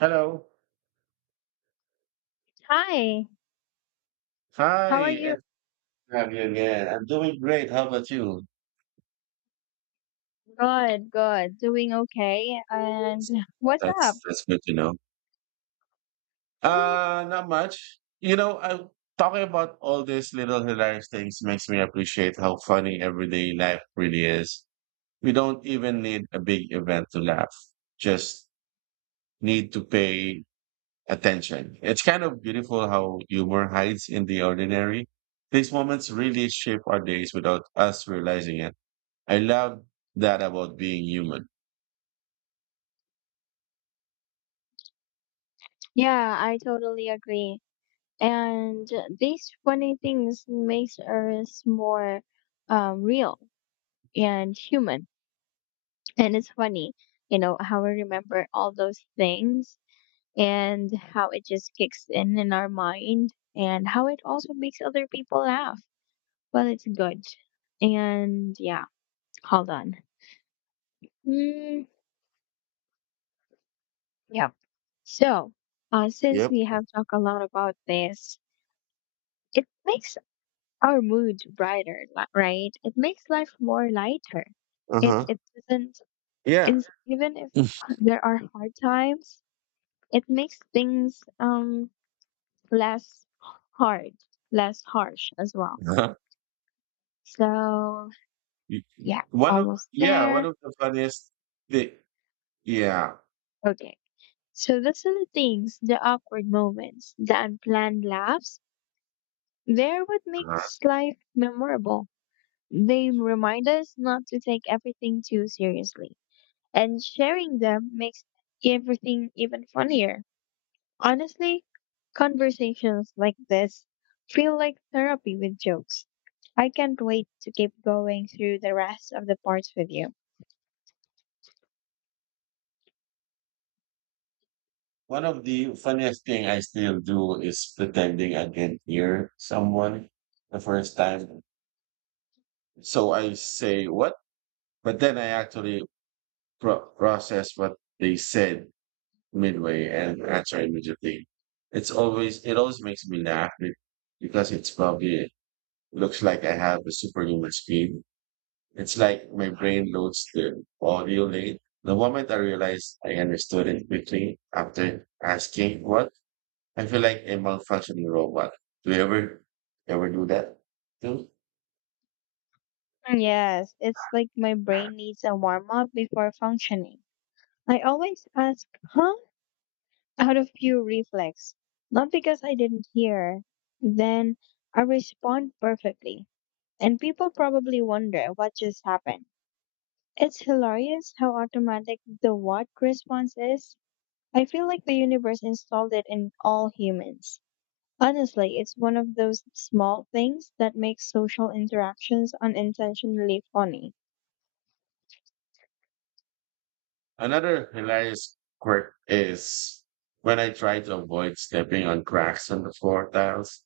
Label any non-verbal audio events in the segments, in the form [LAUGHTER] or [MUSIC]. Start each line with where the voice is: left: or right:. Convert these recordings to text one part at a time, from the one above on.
right: Hello.
left: Hi,
right: Hi,
left: how are you?
right: it's have you again. I'm doing great. How about you?
left: Good, good. Doing okay. And what's up?
right: That's good to know. Not much. I talking about all these little hilarious things makes me appreciate how funny everyday life really is. We don't even need a big event to laugh. Just need to pay attention. It's kind of beautiful how humor hides in the ordinary. These moments really shape our days without us realizing it. I love that about being human.
left: Yeah, I totally agree. And these funny things makes us more real and human. And it's funny, how we remember all those things and how it just kicks in our mind and how it also makes other people laugh. Well, it's good. And yeah, hold on. Mm, yeah. So, since
right: Yep.
left: we have talked a lot about this, it makes our mood brighter, right? It makes life more lighter.
right: Uh
left: It
right: huh.
left: it doesn't
right: Yeah.
left: is even if there are hard times, it makes things less hard, less harsh as well.
right: [LAUGHS]
left: So yeah,
right: One of
left: almost
right: Yeah, one
left: there.
right: of the funniest thing. Yeah.
left: Okay. So the silly things, the awkward moments, the unplanned laughs, they're what
right: Uh-huh.
left: makes life memorable. They remind us not to take everything too seriously, and sharing them makes everything even funnier. Honestly, conversations like this feel like therapy with jokes. I can't wait to keep going through the rest of the parts with you.
right: One of the funniest thing I still do is pretending I can hear someone the first time. So I say what, but then I actually process what they said midway and answer immediately. It always makes me laugh because it's probably looks like I have a superhuman speed. It's like my brain loads the audio late. The moment I realized I understood it quickly after asking what I feel like a malfunctioning robot. Do you ever do that too?
left: Yes, it's like my brain needs a warm up before functioning. I always ask, huh? Out of pure reflex, not because I didn't hear. Then I respond perfectly. And people probably wonder what just happened. It's hilarious how automatic the what response is. I feel like the universe installed it in all humans. Honestly, it's one of those small things that makes social interactions unintentionally funny.
right: Another hilarious quirk is when I try to avoid stepping on cracks on the floor tiles,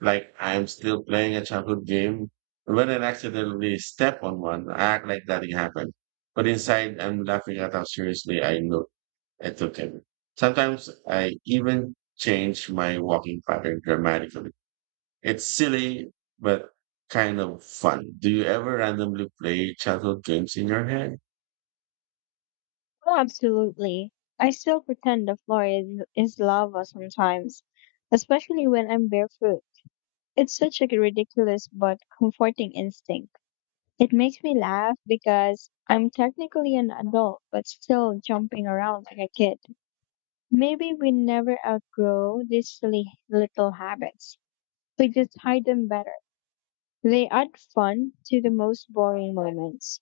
right: like I'm still playing a childhood game. When I accidentally step on one, I act like nothing happened. But inside, I'm laughing at how seriously I know I took it. Sometimes I even change my walking pattern dramatically. It's silly, but kind of fun. Do you ever randomly play childhood games in your head?
left: Oh, absolutely. I still pretend is lava sometimes, especially when I'm barefoot. It's such a ridiculous but comforting instinct. It makes me laugh because I'm technically an adult, but still jumping around like a kid. Maybe we never outgrow these silly little habits. We just hide them better. They add fun to the most boring moments.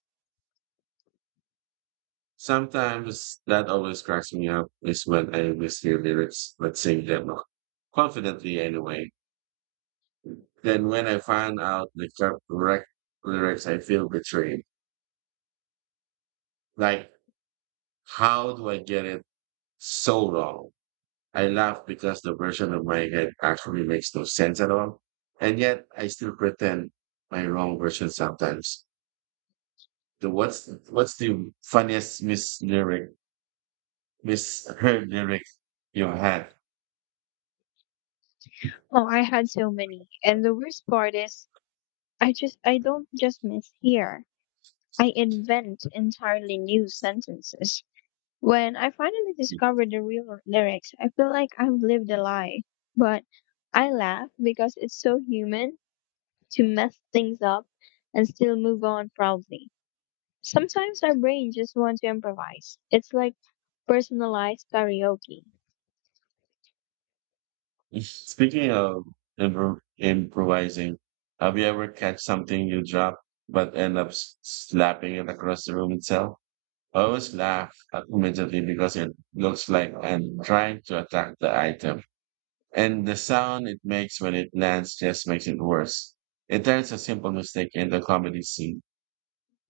right: Sometimes that always cracks me up is when I mishear lyrics, but sing them confidently anyway. Then when I find out the correct lyrics, I feel betrayed. Like, how do I get it so wrong? I laugh because the version of my head actually makes no sense at all. And yet I still pretend my wrong version sometimes. The what's the funniest misheard lyric you had?
left: Oh, I had so many. And the worst part is, I don't just mishear. I invent entirely new sentences. When I finally discovered the lyrics, I feel like I've lived a lie. But I laugh because it's so human to mess things up and still move on proudly. Sometimes our brain just wants to improvise. It's like personalized karaoke.
right: Speaking of improvising, have you ever catch something you drop but end up slapping it across the room itself? I always laugh immediately because it looks like I'm trying to attack the item, and the sound it makes when it lands just makes it worse. It turns a simple mistake into a comedy scene.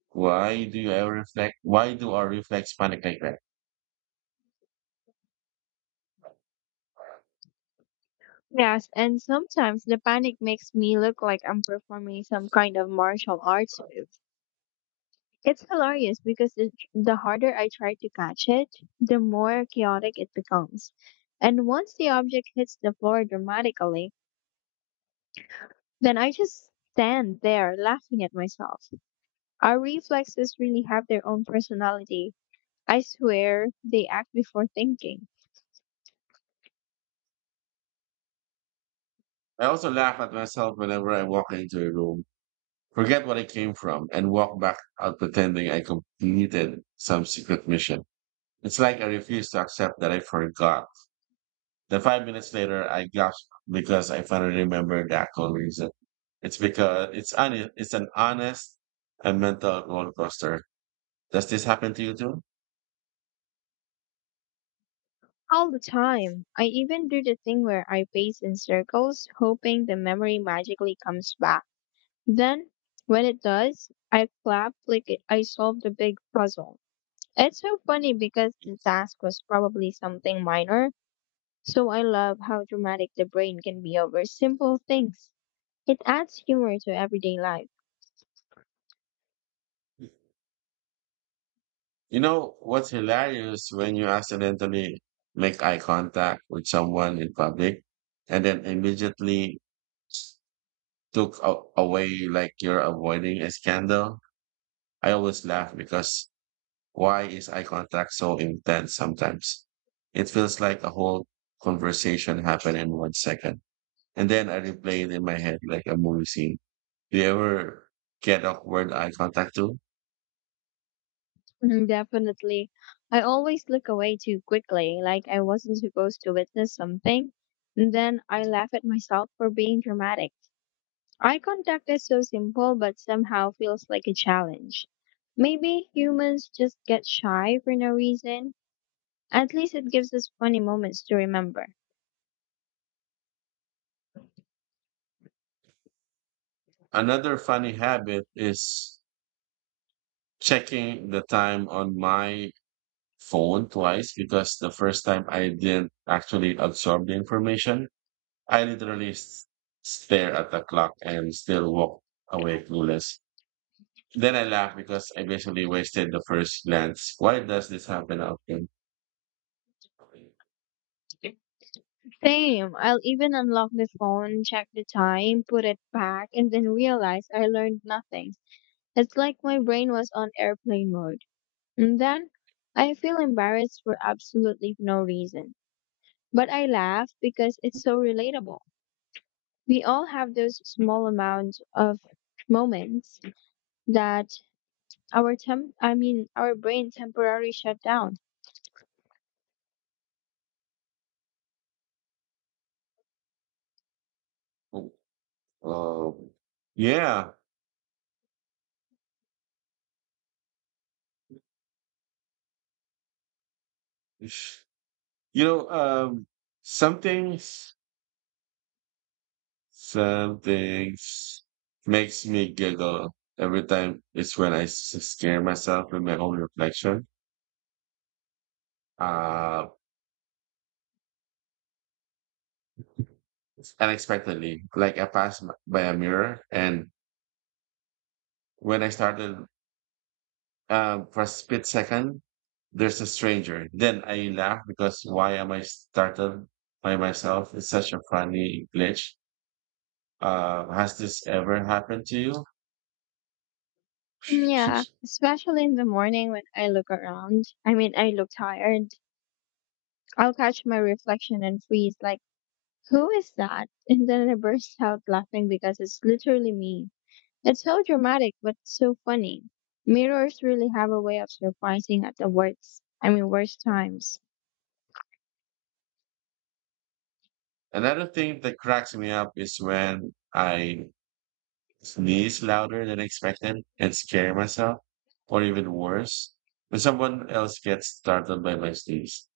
right: Why do you ever reflect? Why do our reflex panic like that?
left: Yes, and sometimes the panic makes me look like I'm performing some kind of martial arts move. It's hilarious because the harder I try to catch it, the more chaotic it becomes. And once the object hits the floor dramatically, then I just stand there laughing at myself. Our reflexes really have their own personality. I swear they act before thinking.
right: I also laugh at myself whenever I walk into a room, forget what I came from, and walk back out pretending I completed some secret mission. It's like I refuse to accept that I forgot. Then 5 minutes later, I gasp because I finally remembered the actual reason. It's because it's an honest and mental roller coaster. Does this happen to you too?
left: All the time. I even do the thing where I pace in circles, hoping the memory magically comes back. Then, when it does, I clap like I solved a big puzzle. It's so funny because the task was probably something minor, so I love how dramatic the brain can be over simple things. It adds humor to everyday life.
right: You know what's hilarious when you accidentally make eye contact with someone in public and then immediately took away like you're avoiding a scandal. I always laugh because why is eye contact so intense sometimes? It feels like a whole conversation happened in 1 second. And then I replay it in my head like a movie scene. Do you ever get awkward eye contact too?
left: Mm, definitely. I always look away too quickly, like I wasn't supposed to witness something, and then I laugh at myself for being dramatic. Eye contact is so simple, but somehow feels like a challenge. Maybe humans just get shy for no reason. At least it gives us funny moments to remember.
right: Another funny habit is checking the time on my phone twice because the first time I didn't actually absorb the information. I literally stare at the clock and still walk away clueless. Then I laugh because I basically wasted the first glance. Why does this happen often?
left: Same. I'll even unlock the phone, check the time, put it back, and then realize I learned nothing. It's like my brain was on airplane mode. And then I feel embarrassed for absolutely no reason. But I laugh because it's so relatable. We all have those small amounts of moments that our temp I mean our brain temporarily shut down.
right: Um, yeah. You know, um, something. Some things makes me giggle every time. It's when I scare myself with my own reflection, uh, unexpectedly. Like I passed by a mirror, and when I started, for a split second, there's a stranger. Then I laugh because why am I startled by myself? It's such a funny glitch. Has this ever happened to you?
left: Mm, yeah,
right: [LAUGHS]
left: especially in the morning when I look around. I mean, I look tired. I'll catch my reflection and freeze like, "Who is that?" [LAUGHS] And then I burst out laughing because it's literally me. It's so dramatic but so funny. Mirrors really have a way of surprising at the worst times.
right: Another thing that cracks me up is when I sneeze louder than expected and scare myself, or even worse, when someone else gets startled by my sneeze.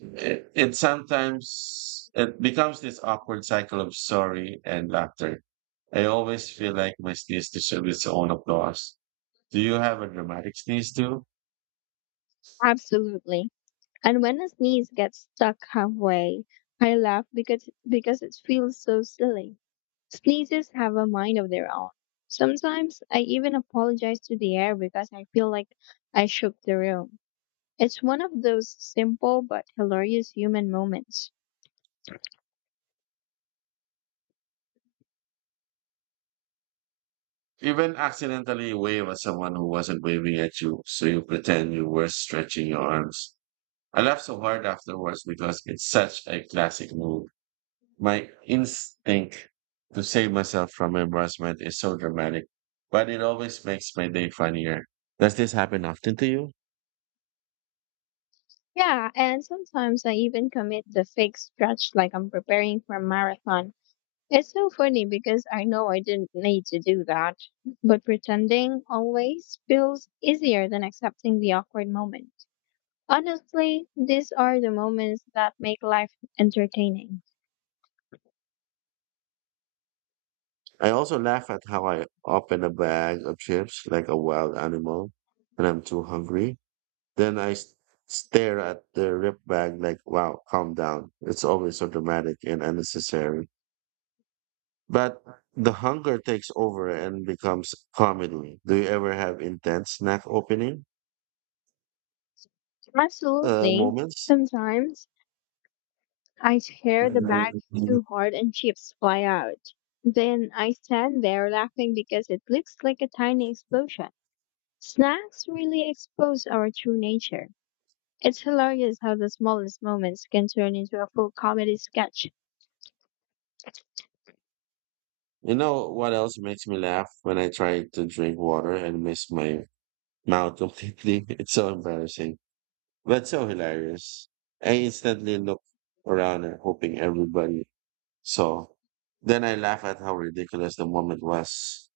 right: It sometimes it becomes this awkward cycle of sorry and laughter. I always feel like my sneeze deserves its own applause. Do you have a dramatic sneeze too?
left: Absolutely. And when a sneeze gets stuck halfway, I laugh because it feels so silly. Sneezes have a mind of their own. Sometimes I even apologize to the air because I feel like I shook the room. It's one of those simple but hilarious human moments.
right: Even accidentally wave at someone who wasn't waving at you, so you pretend you were stretching your arms. I laugh so hard afterwards because it's such a classic move. My instinct to save myself from embarrassment is so dramatic, but it always makes my day funnier. Does this happen often to you?
left: Yeah, and sometimes I even commit the fake stretch like I'm preparing for a marathon. It's so funny because I know I didn't need to do that, but pretending always feels easier than accepting the awkward moment. Honestly, these are the moments that make life entertaining.
right: I also laugh at how I open a bag of chips like a wild animal when I'm too hungry. Then I stare at the rip bag like, wow, calm down. It's always so dramatic and unnecessary. But the hunger takes over and becomes comedy. Do you ever have intense snack opening
left: Absolutely.
right: moments?
left: Sometimes I tear the bag too hard and chips fly out. Then I stand there laughing because it looks like a tiny explosion. Snacks really expose our true nature. It's hilarious how the smallest moments can turn into a full comedy sketch.
right: You know what else makes me laugh when I try to drink water and miss my mouth completely? [LAUGHS] It's so embarrassing, but so hilarious. I instantly look around and hoping everybody saw. Then I laugh at how ridiculous the moment was.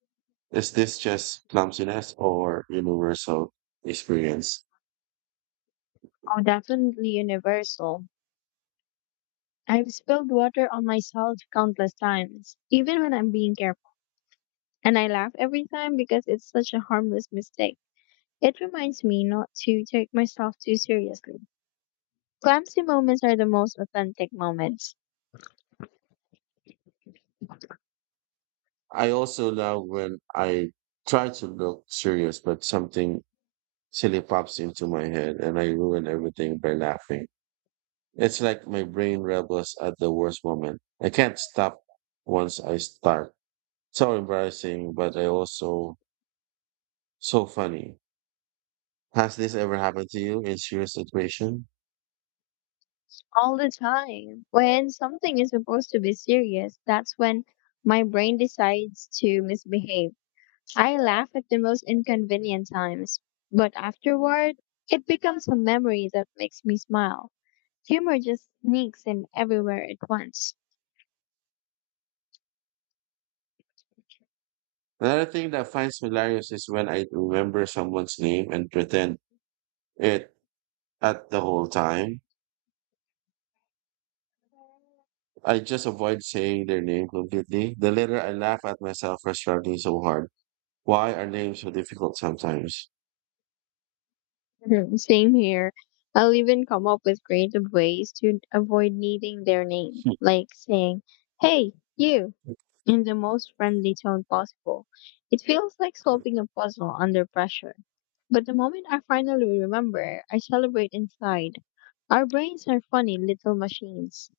right: Is this just clumsiness or universal experience?
left: Oh, definitely universal. I've spilled water on myself countless times, even when I'm being careful. And I laugh every time because it's such a harmless mistake. It reminds me not to take myself too seriously. Clumsy moments are the most authentic moments.
right: I also love when I try to look serious, but something silly pops into my head and I ruin everything by laughing. It's like my brain rebels at the worst moment. I can't stop once I start. So embarrassing, but I also so funny. Has this ever happened to you in serious situation?
left: All the time. When something is supposed to be serious, that's when my brain decides to misbehave. I laugh at the most inconvenient times, but afterward, it becomes a memory that makes me smile. Humor just sneaks in everywhere at once.
right: Another thing that finds me hilarious is when I remember someone's name and pretend it at the whole time. I just avoid saying their name completely. The later I laugh at myself for struggling so hard. Why are names so difficult sometimes?
left: Mhm. Same here. I'll even come up with creative ways to avoid needing their name, like saying, "Hey, you," in the most friendly tone possible. It feels like solving a puzzle under pressure. But the moment I finally remember, I celebrate inside. Our brains are funny little machines.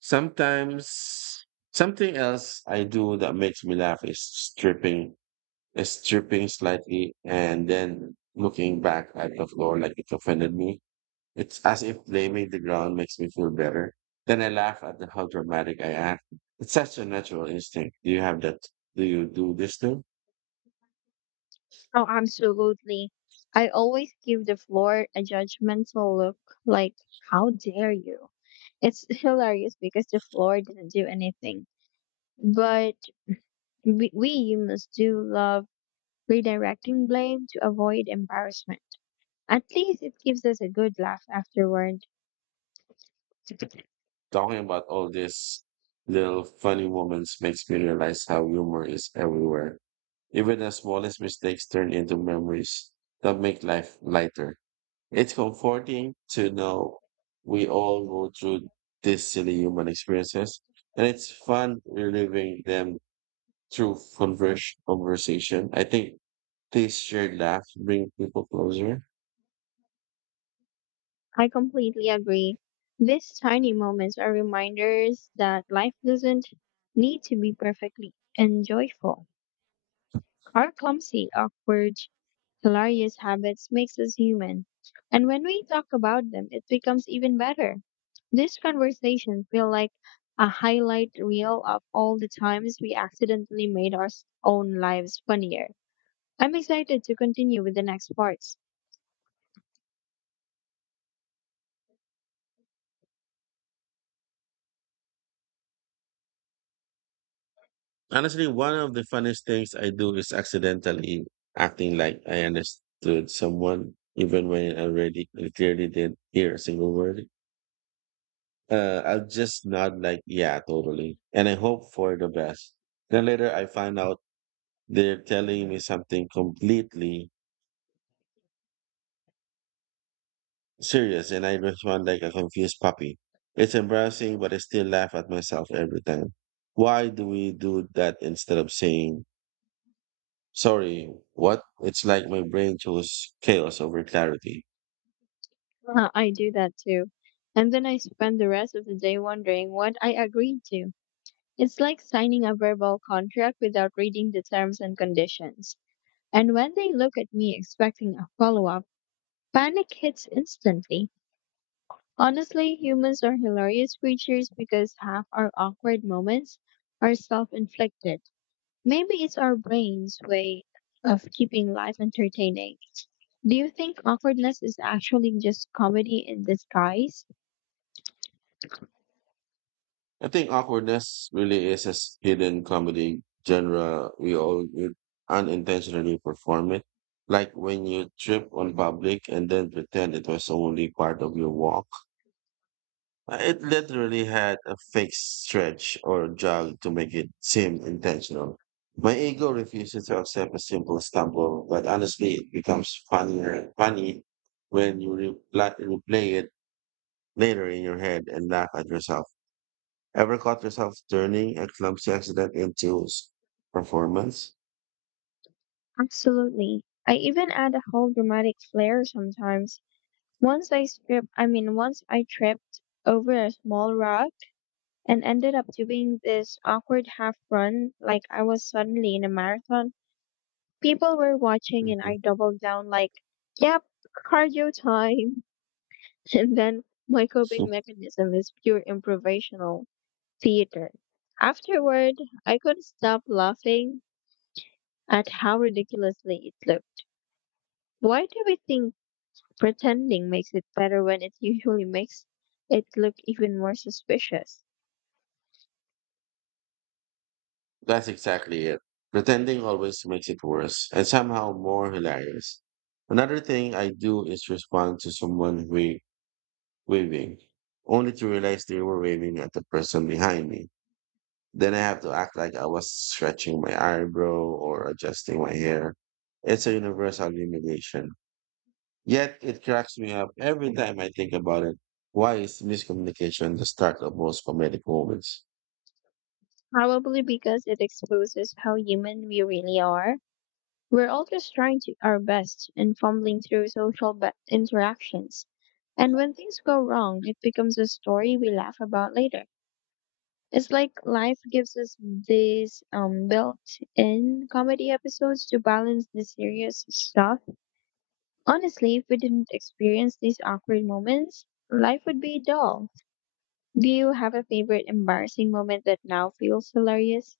right: Sometimes something else I do that makes me laugh is stripping, slightly and then looking back at the floor like it offended me. It's as if blaming the ground makes me feel better. Then I laugh at the, how dramatic I act. It's such a natural instinct. Do you have that? Do you do this too?
left: Oh, absolutely. I always give the floor a judgmental look, like, how dare you? It's [LAUGHS] hilarious because the floor didn't do anything. But we humans do love redirecting blame to avoid embarrassment. At least it gives us a good laugh afterward.
right: Talking about all these little funny moments makes me realize how humor is everywhere. Even the smallest mistakes turn into memories that make life lighter. It's comforting to know we all go through these silly human experiences, and it's fun reliving them through conversation. I think these shared laughs bring people closer.
left: I completely agree. These tiny moments are reminders that life doesn't need to be perfectly and joyful or clumsy, awkward. Hilarious habits makes us human. And when we talk about them, it becomes even better. This conversation feel like a highlight reel of all the times we accidentally made own lives funnier. I'm excited to continue with the next parts.
right: Honestly, one of the funniest things I do is accidentally acting like I understood someone, even when I clearly didn't hear a single word. I'll just nod like, yeah, totally. And I hope for the best. Then later I find out they're telling me something completely serious, and I respond like a confused puppy. It's embarrassing, but I still laugh at myself every time. Why do we do that instead of saying, sorry, what? It's like my brain chose chaos over clarity.
left: I do that too. And then I spend the rest of the day wondering what I agreed to. It's like signing a verbal contract without reading the terms and conditions. And when they look at me expecting a follow up, panic hits instantly. Honestly, humans are hilarious creatures because half our awkward moments are self inflicted. Maybe it's our brain's way of keeping life entertaining. Do you think awkwardness is actually just comedy in disguise?
right: I think awkwardness really is a hidden comedy genre. We unintentionally perform it. Like when you trip on public and then pretend it was only part of your walk. It literally had a fake stretch or jog to make it seem intentional. My ego refuses to accept a simple stumble, but honestly, it becomes funnier funny when you replay it later in your head and laugh at yourself. Ever caught yourself turning a clumsy accident into performance?
left: Absolutely. I even add a whole dramatic flair sometimes. Once I strip, I mean, Once I tripped over a small rock and ended up doing this awkward half run like I was suddenly in a marathon. People were watching and
right: Mhm.
left: I doubled down like, yep, cardio time. [LAUGHS] And then my coping mechanism is pure improvisational theater. Afterward, I couldn't stop laughing at how ridiculously it looked. Why do we think pretending makes it better when it usually makes it look even more suspicious?
right: That's exactly it. Pretending always makes it worse and somehow more hilarious. Another thing I do is respond to someone who waving, only to realize they were waving at the person behind me. Then I have to act like I was stretching my eyebrow or adjusting my hair. It's a universal humiliation. Yet it cracks me up every time I think about it. Why is miscommunication the start of most comedic moments?
left: Probably because it exposes how human we really are. We're all just trying to our best and fumbling through interactions. And when things go wrong, it becomes a story we laugh about later. It's like life gives us these built in comedy episodes to balance the serious stuff. Honestly, if we didn't experience these awkward moments, life would be dull. Do you have a favorite embarrassing moment that now feels hilarious?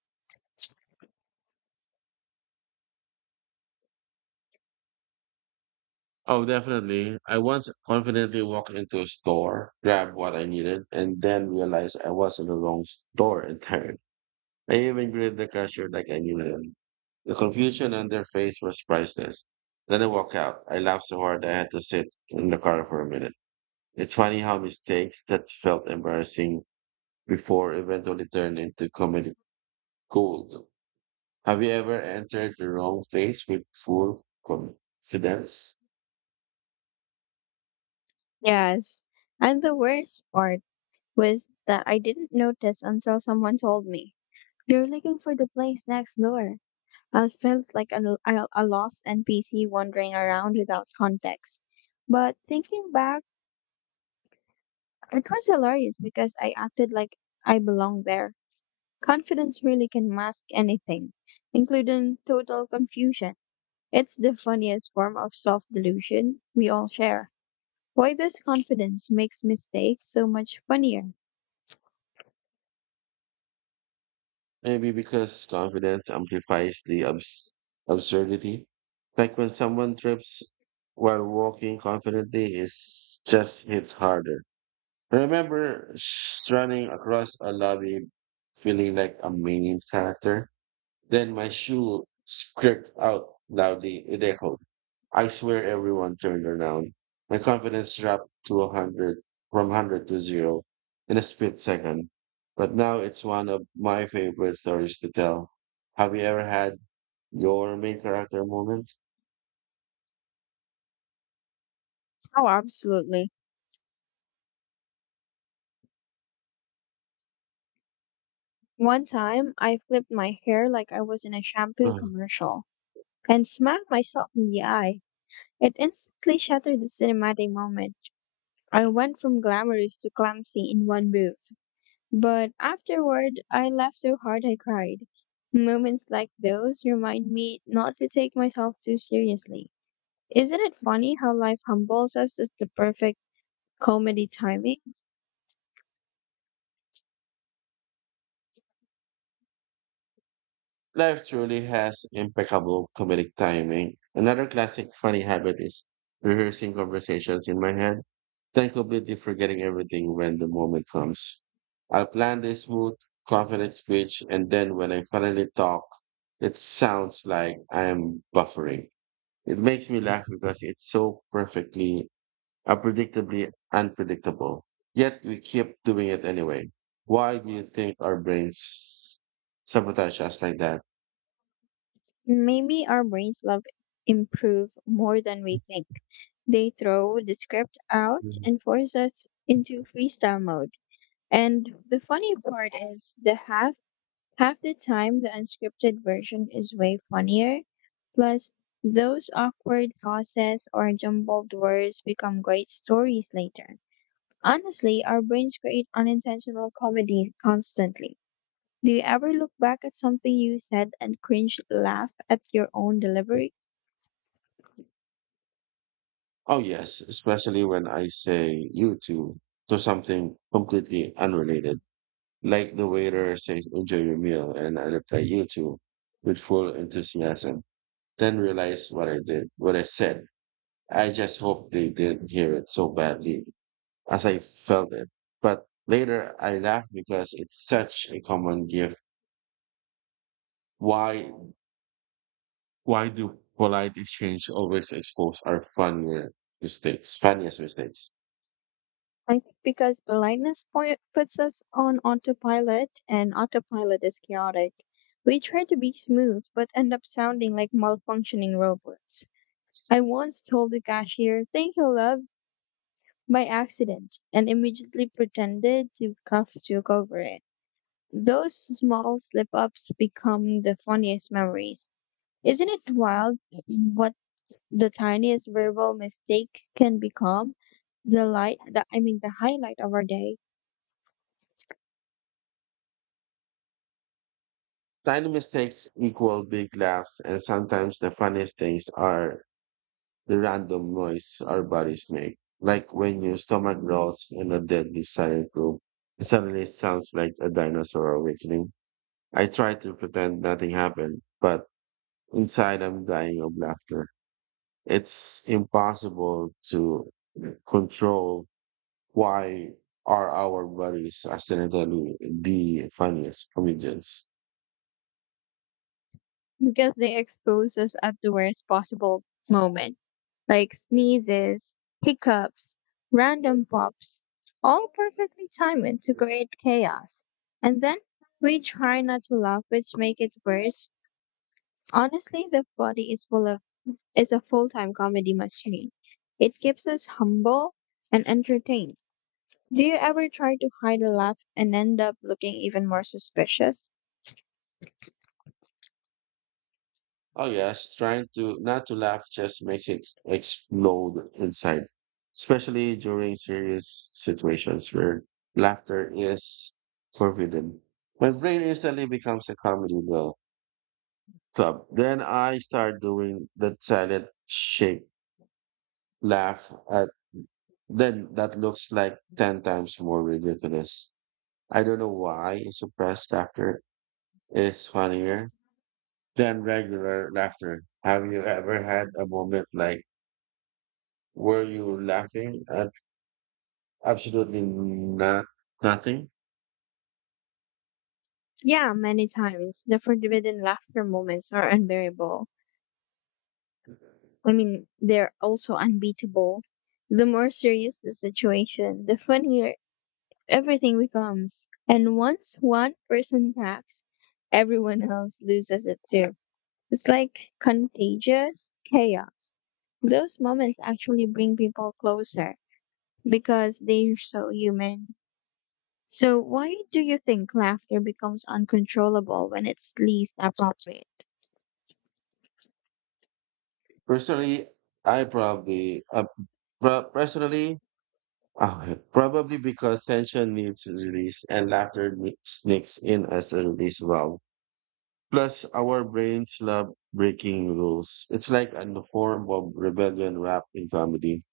right: Oh, definitely. I once confidently walked into a store, grabbed what I needed, and then realized I was in the wrong store entirely. I even greeted the cashier like I knew him. The confusion on their face was priceless. Then I walked out. I laughed so hard I had to sit in the car for a minute. It's funny how mistakes that felt embarrassing before eventually turned into comedy gold. Have you ever entered the wrong place with full confidence?
left: Yes. And the worst part was that I didn't notice until someone told me. You're looking for the place next door. I felt like a lost NPC wandering around without context. But thinking back, it was hilarious because I acted like I belonged there. Confidence really can mask anything, including total confusion. It's the funniest form of self delusion we all share. Why does confidence makes mistakes so much funnier?
right: Maybe because confidence amplifies the absurdity. Like when someone trips while walking confidently, it just hits harder. I remember running across a lobby feeling like a main character. Then my shoe scraped out loudly. It echoed. I swear everyone turned around. My confidence dropped to a hundred, from 100 to zero in a split second. But now it's one of my favorite stories to tell. Have you ever had your main character moment?
left: Oh, absolutely. One time, I flipped my hair like I was in a shampoo
right: Mm.
left: commercial and smacked myself in the eye. It instantly shattered the cinematic moment. I went from glamorous to clumsy in one move. But afterward, I laughed so hard I cried. Moments like those remind me not to take myself too seriously. Isn't it funny how life humbles us as the perfect comedy timing?
right: Life truly has impeccable comedic timing. Another classic funny habit is rehearsing conversations in my head, then completely forgetting everything when the moment comes. I planned a smooth, confident speech, and then when I finally talk, it sounds like I am buffering. It makes me laugh because it's so perfectly, unpredictably unpredictable. Yet we keep doing it anyway. Why do you think our brains sabotage us like that?
left: Maybe our brains love improve more than we think. They throw the script out
right: Mhm.
left: and force us into freestyle mode. And the funny part is the half half the time the unscripted version is way funnier. Plus those awkward pauses or jumbled words become great stories later. Honestly, our brains create unintentional comedy constantly. Do you ever look back at something you said and cringe laugh at your own delivery?
right: Oh, yes, especially when I say you too to something completely unrelated. Like the waiter says, enjoy your meal, and I reply, you too, with full enthusiasm. Then realize what I did, what I said. I just hope they didn't hear it so badly as I felt it. But later I laughed because it's such a common gift. Why, why do polite exchange always expose our funniest mistakes?
left: I think because blindness point puts us on autopilot and autopilot is chaotic. We try to be smooth but end up sounding like malfunctioning robots. I once told the cashier, "Thank you, love," by accident and immediately pretended to cough to cover it. Those small slip ups become the funniest memories. Isn't it wild what the tiniest verbal mistake can become? The light, the, I mean, The highlight of our day.
right: Tiny mistakes equal big laughs, and sometimes the funniest things are the random noise our bodies make, like when your stomach growls in a deadly silent room. It suddenly sounds like a dinosaur awakening. I try to pretend nothing happened, but inside I'm dying of laughter. It's impossible to control why are our bodies accidentally the funniest comedians.
left: Because they expose us at the worst possible moment, like sneezes, hiccups, random pops, all perfectly timed to create chaos. And then we try not to laugh, which make it worse. Honestly, the body is full of is a full time comedy machine. It keeps us humble and entertained. Do you ever try to hide a laugh and end up looking even more suspicious?
right: Oh yes, trying to not to laugh just makes it explode inside, especially during serious situations where laughter is forbidden. My brain instantly becomes a comedy though club. Then I start doing that silent shake laugh at then that looks like 10 times more ridiculous. I don't know why suppressed laughter is funnier than regular laughter. Have you ever had a moment like were you laughing at absolutely not nothing?
left: Yeah, many times. The forbidden laughter moments are They're also unbeatable. The more serious the situation, the funnier everything becomes. And once one person cracks, everyone else loses it too. It's like contagious chaos. Those moments actually bring people closer because they're so human. So, why do you think laughter becomes uncontrollable when it's least appropriate?
right: Personally, I probably personally probably because tension needs release and laughter sneaks in as a release valve. Plus, our brains love breaking rules. It's like a form of rebellion wrapped in comedy.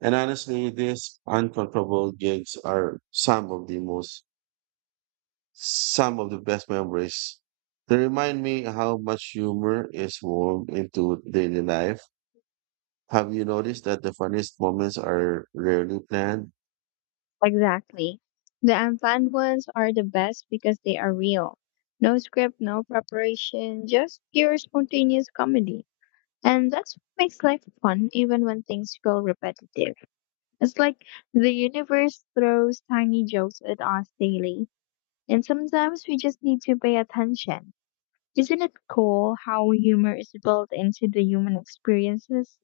right: And honestly, these uncomfortable gigs are some of the best memories. They remind me how much humor is woven into daily life. Have you noticed that the funniest moments are rarely planned?
left: Exactly. The unplanned ones are the best because they are real. No script, no preparation, just pure spontaneous comedy. And that's what makes life fun even when things feel repetitive. It's like the universe throws tiny jokes at us daily, and sometimes we just need to pay attention. Isn't it cool how humor is built into the human experiences?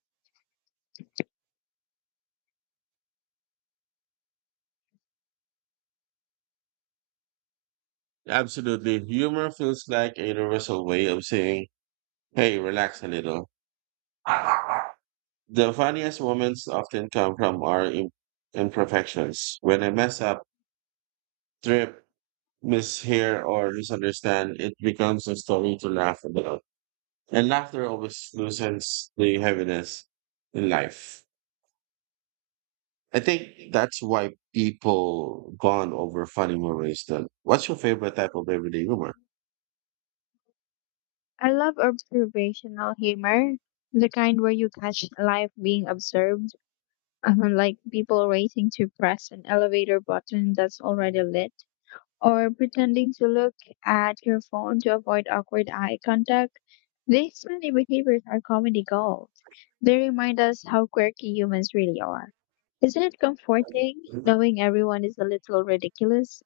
right: Absolutely. Humor feels like a universal way of saying, hey, relax a little. The funniest moments often come from our imperfections. When I mess up, trip, mishear, or misunderstand, it becomes a story to laugh about. And laughter always loosens the heaviness in life. I think that's why people bond over funny memories. Then, what's your favorite type of everyday humor?
left: I love observational humor, the kind where you catch life being observed like people racing to press an elevator button that's already lit, or pretending to look at your phone to avoid awkward eye contact. These funny behaviors are comedy gold. They remind us how quirky humans really are. Isn't it comforting knowing everyone is a little ridiculous?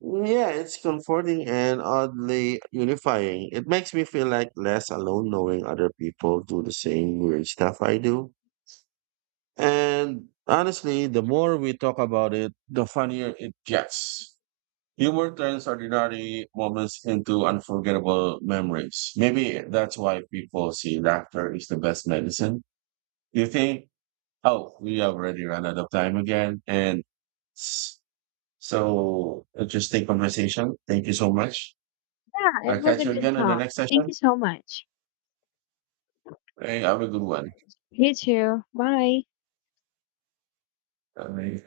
right: Yeah, it's comforting and oddly unifying. It makes me feel like less alone knowing other people do the same weird stuff I do. And honestly, the more we talk about it, the funnier it gets. Humor turns ordinary moments into unforgettable memories. Maybe that's why people see laughter is the best medicine. You think, oh, we have already run out of time again. And s- so, interesting conversation. Thank you so much.
left: Yeah, it
right: I'll
left: was
right: catch
left: a
right: you
left: good
right: again in the
left: talk.
right: next
left: Thank
right: session,
left: you so much.
right: and have a good one.
left: You too. Bye.
right: All right.